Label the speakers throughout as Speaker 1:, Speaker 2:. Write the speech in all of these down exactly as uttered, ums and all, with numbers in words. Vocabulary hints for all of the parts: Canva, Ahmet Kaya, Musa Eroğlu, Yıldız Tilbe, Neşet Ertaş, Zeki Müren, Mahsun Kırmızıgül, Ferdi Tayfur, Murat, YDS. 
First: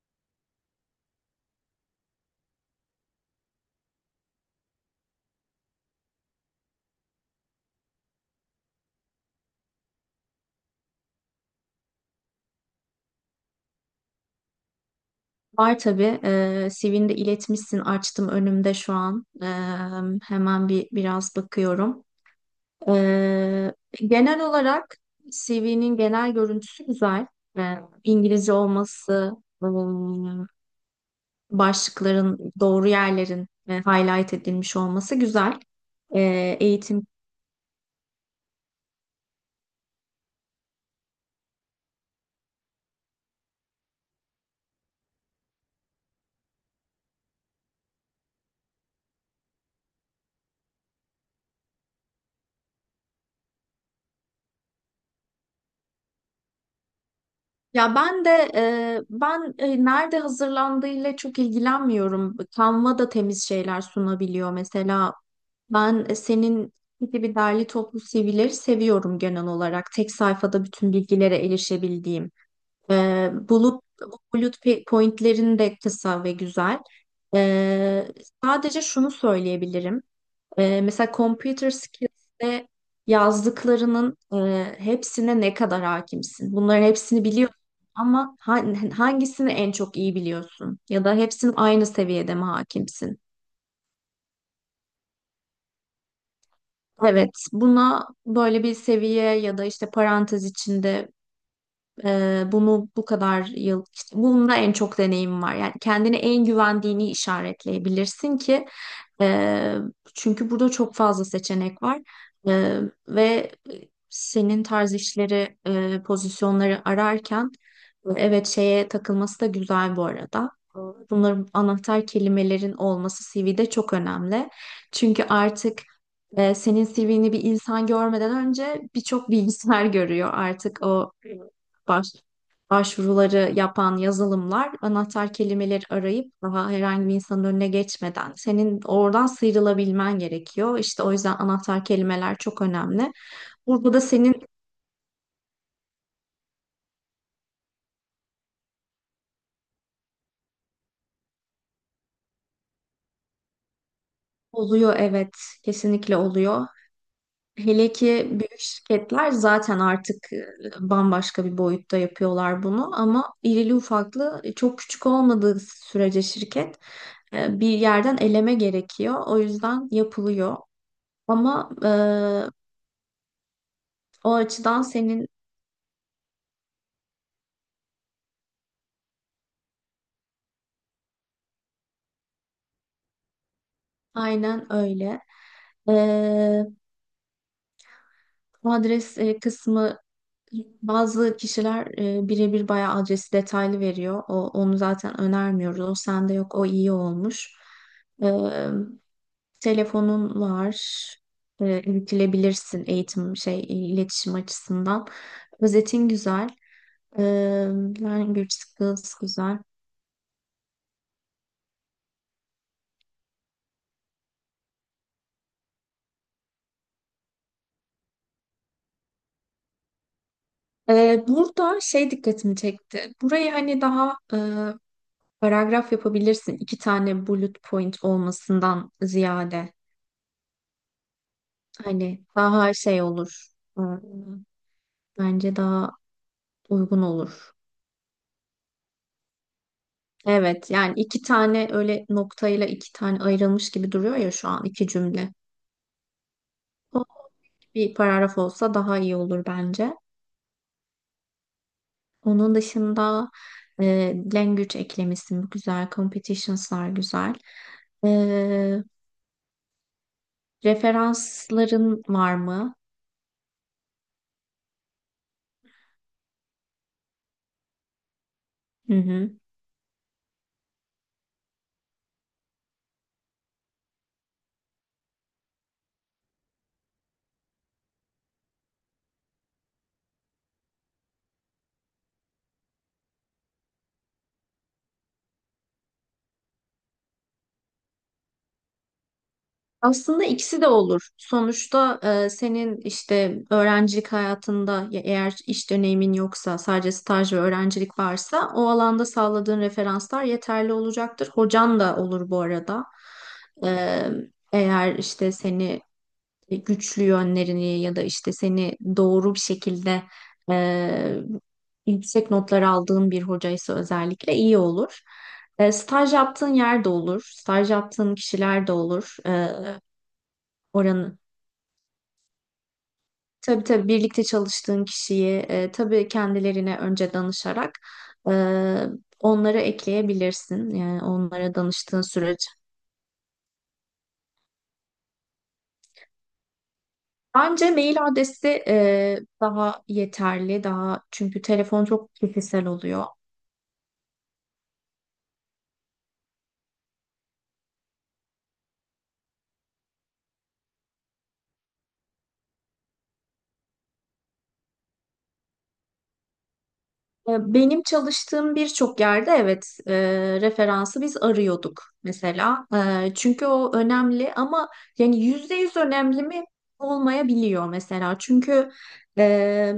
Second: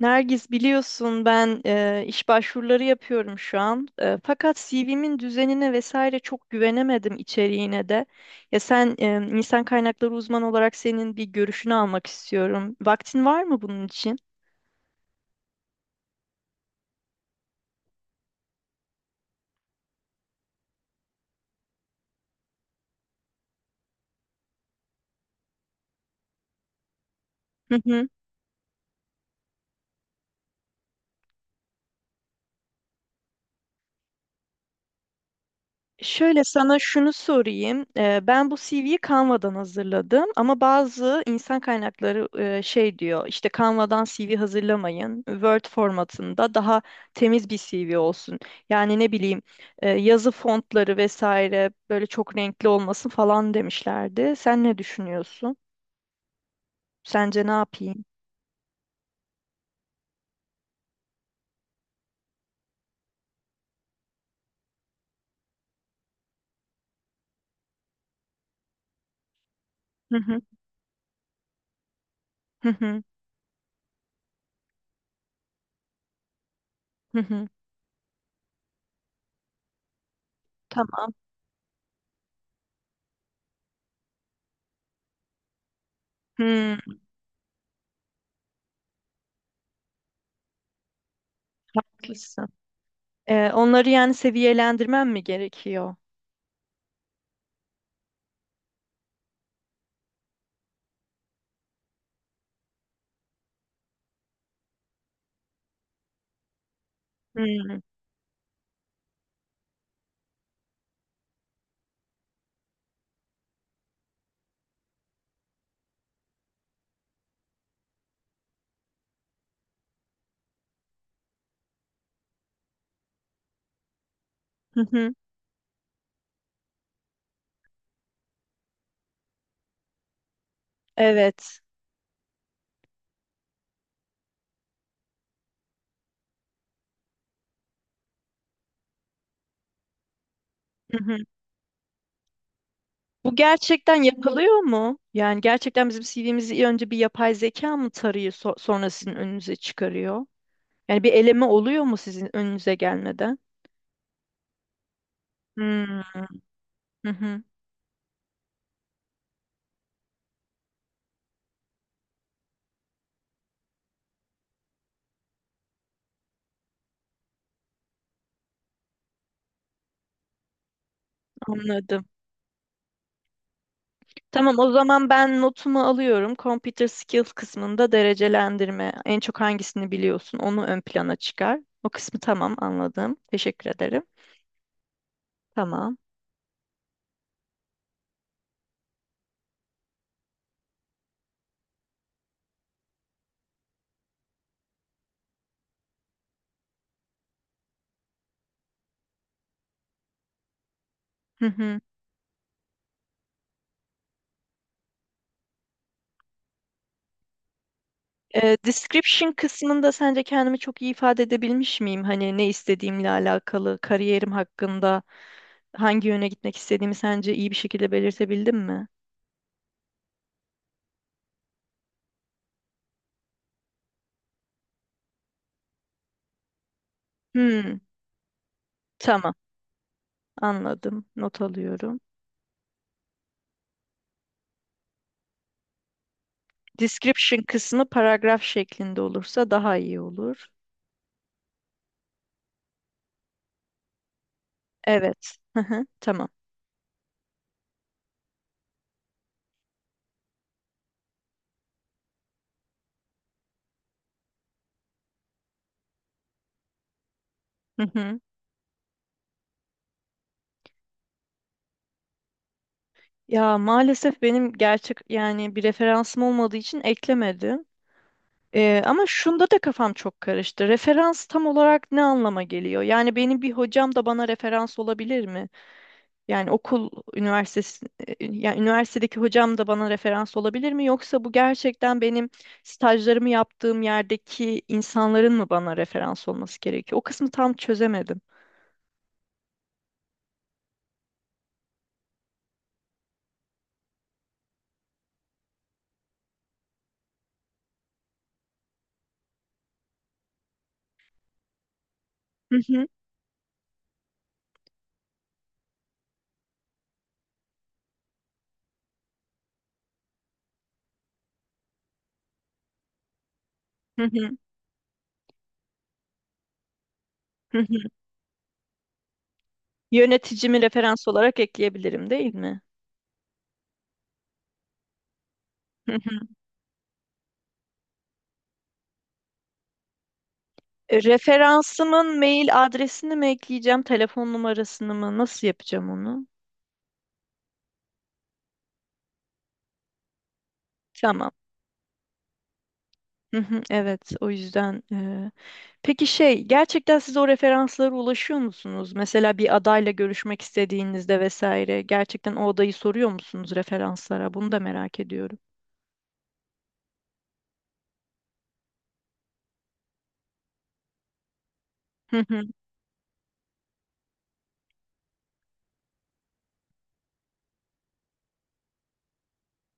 Speaker 1: Nergis biliyorsun ben e, iş başvuruları yapıyorum şu an. E, fakat C V'min düzenine vesaire çok güvenemedim içeriğine de. Ya sen e, insan kaynakları uzmanı olarak senin bir görüşünü almak istiyorum. Vaktin var mı bunun için?
Speaker 2: Var tabii. Ee, C V'ni de iletmişsin. Açtım önümde şu an. Ee, hemen bir biraz bakıyorum. Ee, genel olarak C V'nin genel görüntüsü güzel. Ee, İngilizce olması, ım, başlıkların doğru yerlerin e, highlight edilmiş olması güzel.
Speaker 1: Şöyle
Speaker 2: Ee,
Speaker 1: sana
Speaker 2: eğitim.
Speaker 1: şunu sorayım. Eee, Ben bu C V'yi Canva'dan hazırladım ama bazı insan kaynakları eee, şey diyor işte Canva'dan C V hazırlamayın. Word formatında daha temiz bir C V olsun. Yani ne bileyim eee, yazı fontları vesaire böyle çok renkli olmasın falan demişlerdi. Sen ne düşünüyorsun? Sence ne
Speaker 2: Ya
Speaker 1: yapayım?
Speaker 2: ben de e, ben e, nerede hazırlandığıyla çok ilgilenmiyorum. Canva da temiz şeyler sunabiliyor. Mesela ben e, senin gibi derli toplu C V'leri seviyorum genel olarak. Tek
Speaker 1: Hı hı,
Speaker 2: sayfada bütün bilgilere erişebildiğim.
Speaker 1: hı hı,
Speaker 2: Ee, bulut, bulut pe- pointlerin de kısa ve güzel.
Speaker 1: hı hı.
Speaker 2: Ee, Sadece şunu söyleyebilirim. Ee, mesela
Speaker 1: Tamam.
Speaker 2: computer skills'te yazdıklarının e, hepsine ne kadar hakimsin?
Speaker 1: Hmm,
Speaker 2: Bunların hepsini biliyorsun ama ha- hangisini en çok iyi biliyorsun? Ya da hepsinin aynı seviyede mi
Speaker 1: haklısın.
Speaker 2: hakimsin?
Speaker 1: Eee, onları yani seviyelendirmem mi gerekiyor?
Speaker 2: Evet, buna böyle bir seviye ya da işte parantez içinde e, bunu bu kadar yıl, işte bunda en çok deneyim var. Yani kendine en güvendiğini
Speaker 1: Hmm,
Speaker 2: işaretleyebilirsin ki ee, çünkü burada çok fazla seçenek var. Ee, Ve senin tarz işleri, e, pozisyonları ararken e, evet şeye takılması da güzel bu arada. Bunların anahtar kelimelerin olması C V'de çok önemli.
Speaker 1: hı hı.
Speaker 2: Çünkü artık e, senin C V'ni bir insan görmeden önce birçok bilgisayar görüyor artık. O
Speaker 1: Evet.
Speaker 2: baş başvuruları yapan yazılımlar anahtar kelimeleri arayıp daha herhangi bir insanın önüne geçmeden senin oradan sıyrılabilmen gerekiyor.
Speaker 1: Hı
Speaker 2: İşte o
Speaker 1: hı.
Speaker 2: yüzden anahtar kelimeler çok önemli.
Speaker 1: Bu
Speaker 2: Burada da
Speaker 1: gerçekten
Speaker 2: senin.
Speaker 1: yapılıyor mu? Yani gerçekten bizim C V'mizi önce bir yapay zeka mı tarıyor so- sonra sizin önünüze çıkarıyor? Yani bir eleme oluyor mu sizin önünüze gelmeden?
Speaker 2: Oluyor, evet, kesinlikle
Speaker 1: Hmm,
Speaker 2: oluyor.
Speaker 1: hı hı,
Speaker 2: Hele ki büyük şirketler zaten artık e, bambaşka bir boyutta yapıyorlar bunu ama irili ufaklı e, çok küçük olmadığı sürece şirket e, bir yerden eleme gerekiyor. O yüzden yapılıyor. Ama e,
Speaker 1: anladım.
Speaker 2: o
Speaker 1: Tamam, o
Speaker 2: açıdan
Speaker 1: zaman
Speaker 2: senin.
Speaker 1: ben notumu alıyorum. Computer skills kısmında derecelendirme. En çok hangisini biliyorsun onu ön plana çıkar. O kısmı tamam, anladım. Teşekkür ederim.
Speaker 2: Aynen öyle.
Speaker 1: Tamam.
Speaker 2: Ee, Bu adres e, kısmı bazı kişiler e, birebir bayağı adresi detaylı veriyor. O, onu zaten önermiyoruz. O sende yok. O iyi olmuş. Ee, Telefonun var.
Speaker 1: Hı hı.
Speaker 2: Ee, iletilebilirsin eğitim şey iletişim açısından. Özetin güzel. Ee, Language
Speaker 1: Ee,
Speaker 2: skills
Speaker 1: description
Speaker 2: güzel.
Speaker 1: kısmında sence kendimi çok iyi ifade edebilmiş miyim? Hani ne istediğimle alakalı, kariyerim hakkında hangi yöne gitmek istediğimi sence iyi bir şekilde belirtebildim mi?
Speaker 2: Ee, burada şey dikkatimi çekti. Burayı hani daha e, paragraf yapabilirsin. İki tane bullet
Speaker 1: Hmm,
Speaker 2: point olmasından
Speaker 1: tamam,
Speaker 2: ziyade.
Speaker 1: anladım. Not alıyorum.
Speaker 2: Hani daha şey olur. Hmm. Bence daha uygun
Speaker 1: Description
Speaker 2: olur.
Speaker 1: kısmı paragraf şeklinde olursa daha iyi olur.
Speaker 2: Evet, yani iki tane öyle noktayla iki tane ayrılmış gibi duruyor ya şu an iki cümle.
Speaker 1: Evet. Hı hı, tamam.
Speaker 2: O bir paragraf olsa daha iyi olur bence. Onun dışında e, language eklemişsin güzel, competitions'lar güzel.
Speaker 1: Hı
Speaker 2: E,
Speaker 1: hı.
Speaker 2: referansların var mı?
Speaker 1: Ya maalesef benim gerçek yani bir referansım olmadığı için eklemedim. Ee,
Speaker 2: Hı
Speaker 1: ama
Speaker 2: hı.
Speaker 1: şunda da kafam çok karıştı. Referans tam olarak ne anlama geliyor? Yani benim bir hocam da bana referans olabilir mi? Yani okul üniversitesi, e, yani üniversitedeki hocam da bana referans olabilir mi? Yoksa bu gerçekten benim stajlarımı yaptığım yerdeki insanların mı bana referans olması gerekiyor? O kısmı tam çözemedim.
Speaker 2: Aslında ikisi de olur. Sonuçta e, senin işte öğrencilik hayatında ya eğer iş deneyimin yoksa sadece staj ve öğrencilik varsa o alanda sağladığın referanslar yeterli olacaktır. Hocan da olur bu
Speaker 1: Hı
Speaker 2: arada.
Speaker 1: hı,
Speaker 2: E, Eğer işte seni güçlü yönlerini ya da işte seni doğru bir şekilde e, yüksek notlar aldığın bir hocaysa
Speaker 1: hı hı,
Speaker 2: özellikle iyi olur. E, staj yaptığın yer de olur.
Speaker 1: hı
Speaker 2: Staj
Speaker 1: hı.
Speaker 2: yaptığın kişiler de olur. E,
Speaker 1: Yöneticimi referans
Speaker 2: oranı.
Speaker 1: olarak ekleyebilirim, değil mi?
Speaker 2: Tabii tabii birlikte çalıştığın kişiyi e,
Speaker 1: Hı
Speaker 2: tabii
Speaker 1: hı.
Speaker 2: kendilerine önce danışarak e, onları ekleyebilirsin.
Speaker 1: E,
Speaker 2: Yani onlara danıştığın
Speaker 1: Referansımın
Speaker 2: sürece.
Speaker 1: mail adresini mi ekleyeceğim, telefon numarasını mı? Nasıl yapacağım onu?
Speaker 2: Bence mail adresi e, daha yeterli. Daha
Speaker 1: Tamam.
Speaker 2: çünkü telefon çok kişisel oluyor.
Speaker 1: Hı hı, evet, o yüzden. e, Peki şey, gerçekten siz o referanslara ulaşıyor musunuz? Mesela bir adayla görüşmek istediğinizde vesaire, gerçekten o adayı soruyor musunuz referanslara? Bunu da merak ediyorum.
Speaker 2: E, Benim çalıştığım birçok yerde evet e, referansı biz arıyorduk
Speaker 1: Hı hı,
Speaker 2: mesela. E, çünkü o önemli ama yani yüzde yüz önemli mi olmayabiliyor mesela. Çünkü e,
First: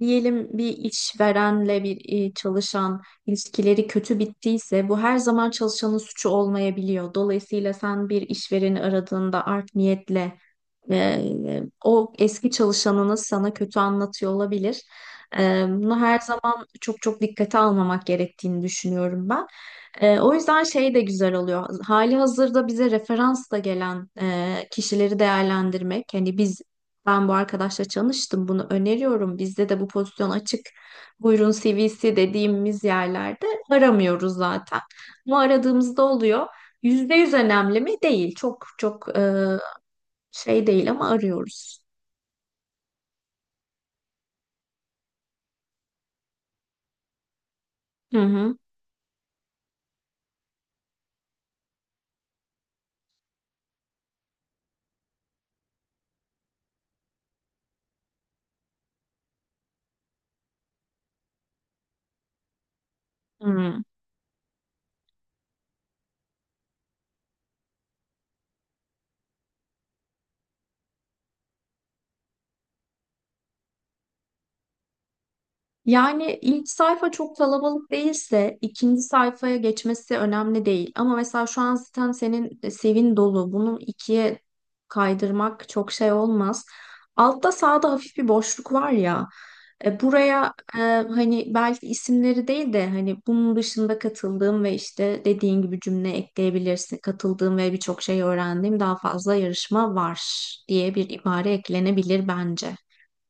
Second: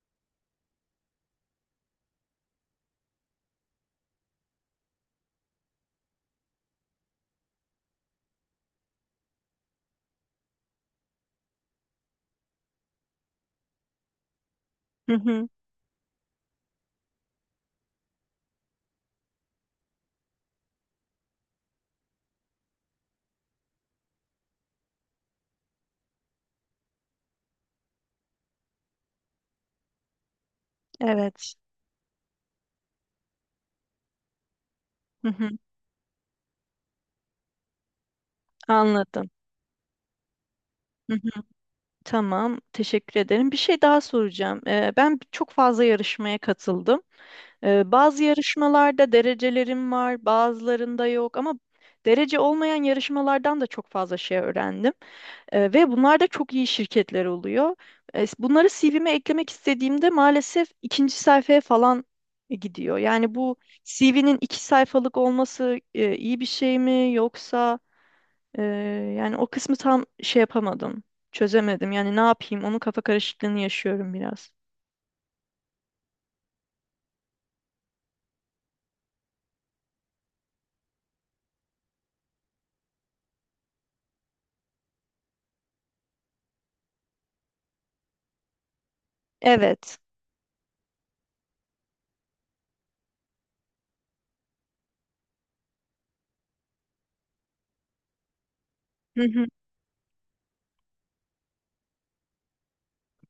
Speaker 2: diyelim bir işverenle bir e, çalışan ilişkileri kötü bittiyse bu her zaman çalışanın suçu olmayabiliyor. Dolayısıyla sen bir işvereni aradığında art niyetle e, o eski çalışanınız sana kötü anlatıyor olabilir.
Speaker 1: hı hı,
Speaker 2: E, bunu her zaman çok çok dikkate almamak gerektiğini düşünüyorum ben. E, o yüzden şey de güzel oluyor. Hali hazırda bize referans da gelen e, kişileri değerlendirmek. Hani biz ben bu arkadaşla çalıştım. Bunu öneriyorum. Bizde de bu pozisyon açık. Buyurun
Speaker 1: evet.
Speaker 2: C V'si dediğimiz yerlerde aramıyoruz zaten.
Speaker 1: Hı
Speaker 2: Ama
Speaker 1: hı,
Speaker 2: aradığımızda oluyor. Yüzde yüz önemli mi? Değil. Çok çok
Speaker 1: anladım.
Speaker 2: e, şey değil ama
Speaker 1: Hı hı,
Speaker 2: arıyoruz.
Speaker 1: tamam, teşekkür ederim. Bir şey daha soracağım. E, ben çok fazla yarışmaya katıldım. Ee,
Speaker 2: Hı
Speaker 1: bazı
Speaker 2: hı.
Speaker 1: yarışmalarda derecelerim var, bazılarında yok ama derece olmayan yarışmalardan da çok fazla şey öğrendim. Ee, ve bunlar da çok iyi şirketler oluyor. Ee, bunları C V'me eklemek istediğimde maalesef ikinci sayfaya falan e, gidiyor. Yani bu
Speaker 2: Hı.
Speaker 1: C V'nin iki sayfalık olması e, iyi bir şey mi yoksa e, yani o kısmı tam şey yapamadım, çözemedim. Yani ne yapayım? Onun kafa karışıklığını yaşıyorum biraz.
Speaker 2: Yani ilk sayfa çok kalabalık değilse ikinci sayfaya geçmesi önemli değil. Ama mesela şu an zaten senin sevin dolu. Bunu ikiye kaydırmak çok şey olmaz. Altta sağda hafif bir boşluk var ya.
Speaker 1: Evet.
Speaker 2: E, buraya e, hani belki isimleri değil de hani bunun dışında katıldığım ve işte dediğin gibi cümle ekleyebilirsin. Katıldığım ve birçok şey öğrendiğim daha
Speaker 1: Hı
Speaker 2: fazla
Speaker 1: hı.
Speaker 2: yarışma var diye bir ibare eklenebilir bence.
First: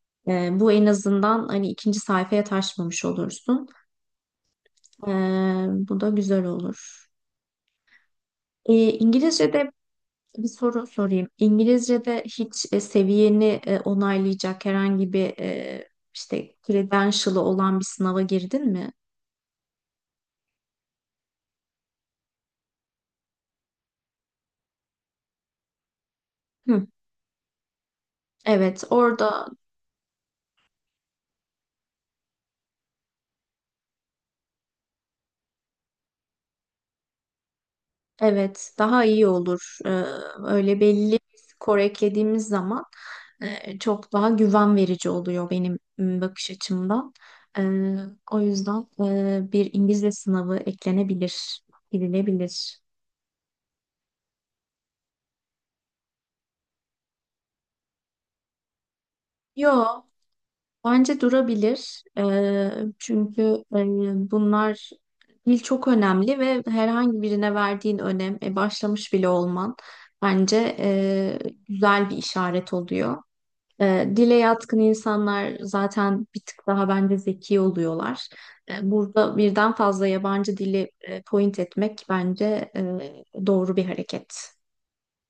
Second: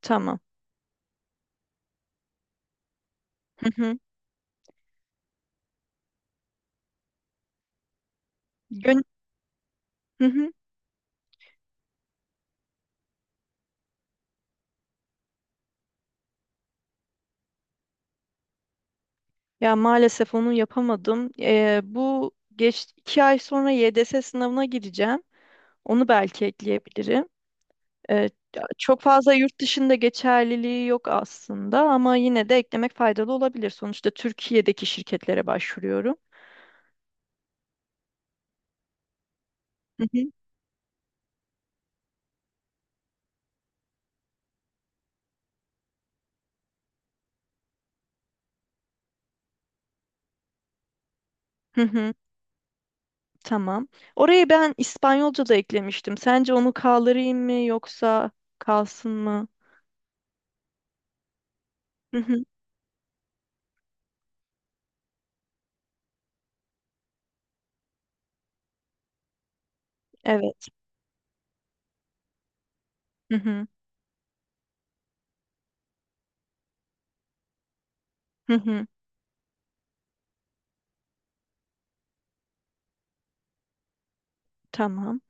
Speaker 1: Tamam.
Speaker 2: Ee, bu en azından hani ikinci sayfaya taşmamış
Speaker 1: Hı
Speaker 2: olursun.
Speaker 1: hı.
Speaker 2: Ee, bu da güzel olur. Ee, İngilizce'de
Speaker 1: Hı
Speaker 2: bir
Speaker 1: hı.
Speaker 2: soru sorayım. İngilizce'de hiç e, seviyeni e, onaylayacak herhangi bir e, işte credential'ı olan bir sınava girdin mi?
Speaker 1: Ya maalesef onu yapamadım. Ee, bu geç iki ay sonra Y D S sınavına gireceğim. Onu belki
Speaker 2: Hı.
Speaker 1: ekleyebilirim. Ee,
Speaker 2: Evet,
Speaker 1: Çok fazla
Speaker 2: orada
Speaker 1: yurt dışında geçerliliği yok aslında ama yine de eklemek faydalı olabilir. Sonuçta Türkiye'deki şirketlere başvuruyorum.
Speaker 2: evet, daha iyi olur. Ee,
Speaker 1: Hı hı.
Speaker 2: öyle belli bir skor eklediğimiz zaman e, çok daha güven verici oluyor benim m, bakış açımdan. Ee, O yüzden e, bir İngilizce sınavı eklenebilir,
Speaker 1: Hı hı.
Speaker 2: gidilebilir.
Speaker 1: Tamam. Orayı ben İspanyolca da eklemiştim. Sence onu kaldırayım mı yoksa kalsın mı?
Speaker 2: Yo, bence durabilir.
Speaker 1: Hı hı.
Speaker 2: Ee, çünkü e, bunlar dil çok önemli ve herhangi birine verdiğin önem, e, başlamış bile olman
Speaker 1: Evet.
Speaker 2: bence e, güzel bir işaret oluyor.
Speaker 1: Hı hı.
Speaker 2: E, dile yatkın insanlar zaten bir tık daha bence zeki oluyorlar.
Speaker 1: Hı
Speaker 2: E,
Speaker 1: hı.
Speaker 2: burada birden fazla yabancı dili e, point etmek bence e, doğru bir hareket.
Speaker 1: Tamam.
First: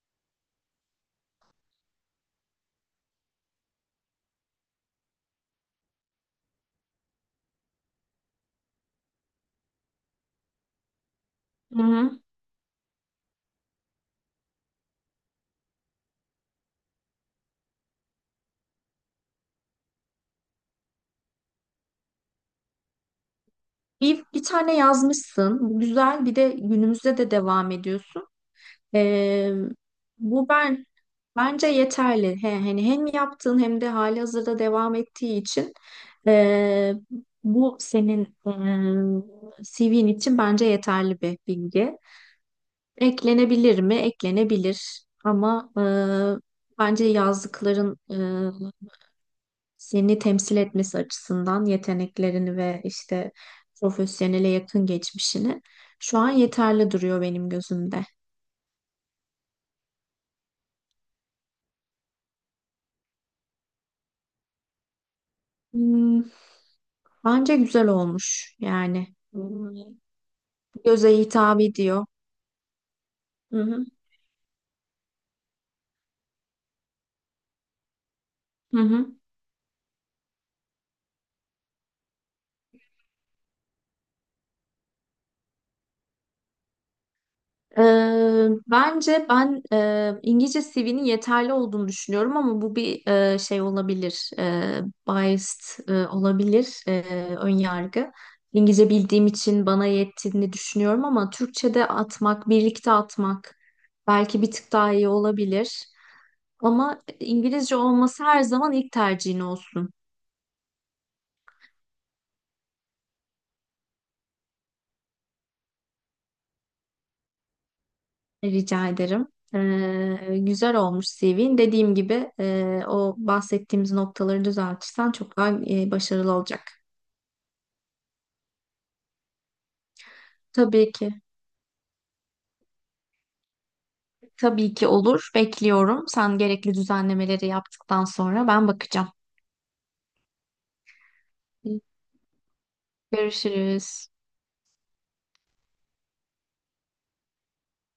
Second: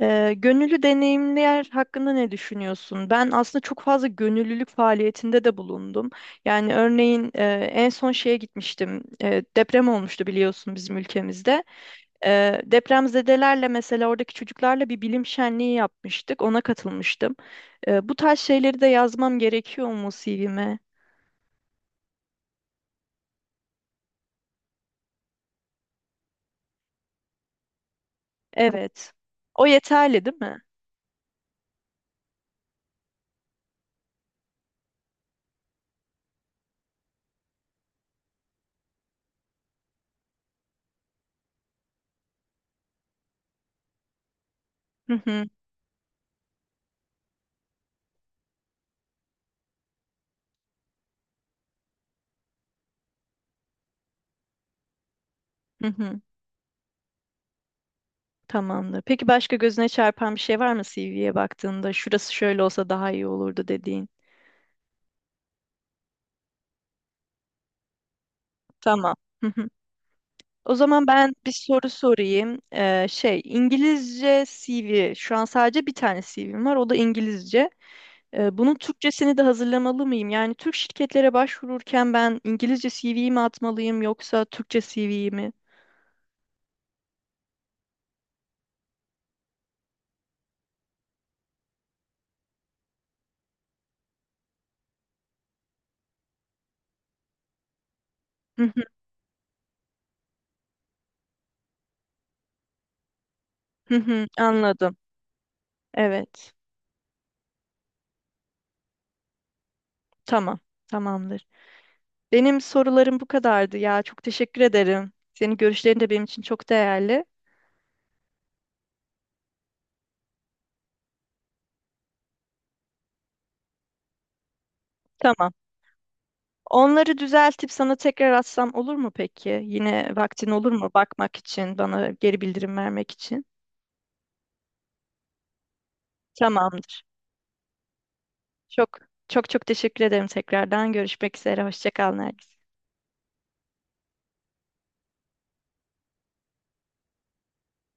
Speaker 1: Ee, gönüllü deneyimler hakkında ne düşünüyorsun? Ben aslında çok fazla gönüllülük faaliyetinde de bulundum. Yani örneğin e, en son şeye gitmiştim. E, deprem olmuştu biliyorsun bizim ülkemizde.
Speaker 2: Hı hı.
Speaker 1: E, depremzedelerle mesela oradaki çocuklarla bir bilim şenliği yapmıştık. Ona katılmıştım. E, bu tarz şeyleri de yazmam gerekiyor mu C V'me?
Speaker 2: Bir, bir tane yazmışsın. Bu güzel. Bir de günümüzde de devam ediyorsun.
Speaker 1: Evet.
Speaker 2: E,
Speaker 1: O yeterli değil
Speaker 2: bu
Speaker 1: mi?
Speaker 2: ben Bence yeterli. He, hani hem yaptığın hem de halihazırda devam ettiği için e, bu senin e, C V'nin için bence yeterli bir bilgi. Eklenebilir mi? Eklenebilir.
Speaker 1: Hı hı,
Speaker 2: Ama e, bence yazdıkların e, seni temsil etmesi açısından yeteneklerini ve işte profesyonele yakın geçmişini
Speaker 1: hı
Speaker 2: şu
Speaker 1: hı.
Speaker 2: an yeterli duruyor benim gözümde.
Speaker 1: Tamamdır. Peki başka gözüne çarpan bir şey var mı C V'ye baktığında? Şurası şöyle olsa daha iyi olurdu dediğin.
Speaker 2: Hmm, bence güzel olmuş yani.
Speaker 1: Tamam. Hı hı.
Speaker 2: Hmm,
Speaker 1: O zaman
Speaker 2: Göze
Speaker 1: ben bir
Speaker 2: hitap
Speaker 1: soru
Speaker 2: ediyor.
Speaker 1: sorayım. Ee, şey,
Speaker 2: Hı hı.
Speaker 1: İngilizce C V. Şu an sadece bir tane C V'm var. O da İngilizce. Ee, bunun
Speaker 2: Hı hı.
Speaker 1: Türkçesini de hazırlamalı mıyım? Yani Türk şirketlere başvururken ben İngilizce C V'yi mi atmalıyım yoksa Türkçe C V'yi mi?
Speaker 2: Ee, bence ben e, İngilizce C V'nin yeterli olduğunu düşünüyorum ama bu bir e, şey olabilir, e, biased e, olabilir, e, ön yargı.
Speaker 1: Hı hı,
Speaker 2: İngilizce bildiğim için bana yettiğini düşünüyorum ama Türkçe'de atmak, birlikte atmak
Speaker 1: hı hı,
Speaker 2: belki bir tık daha
Speaker 1: anladım.
Speaker 2: iyi olabilir.
Speaker 1: Evet.
Speaker 2: Ama İngilizce olması her zaman ilk tercihin olsun.
Speaker 1: Tamam. Tamamdır. Benim sorularım bu kadardı ya. Çok teşekkür ederim. Senin görüşlerin de benim için çok değerli.
Speaker 2: Rica ederim. Ee, güzel olmuş C V'in. Dediğim gibi e, o bahsettiğimiz noktaları düzeltirsen çok daha
Speaker 1: Tamam.
Speaker 2: e, başarılı olacak.
Speaker 1: Onları düzeltip sana tekrar atsam olur mu peki? Yine vaktin olur mu
Speaker 2: Tabii ki,
Speaker 1: bakmak için, bana geri bildirim vermek için?
Speaker 2: tabii ki olur. Bekliyorum. Sen gerekli
Speaker 1: Tamamdır.
Speaker 2: düzenlemeleri yaptıktan sonra ben
Speaker 1: Çok
Speaker 2: bakacağım.
Speaker 1: çok çok teşekkür ederim tekrardan. Görüşmek üzere. Hoşça kal Nergis.
Speaker 2: Görüşürüz.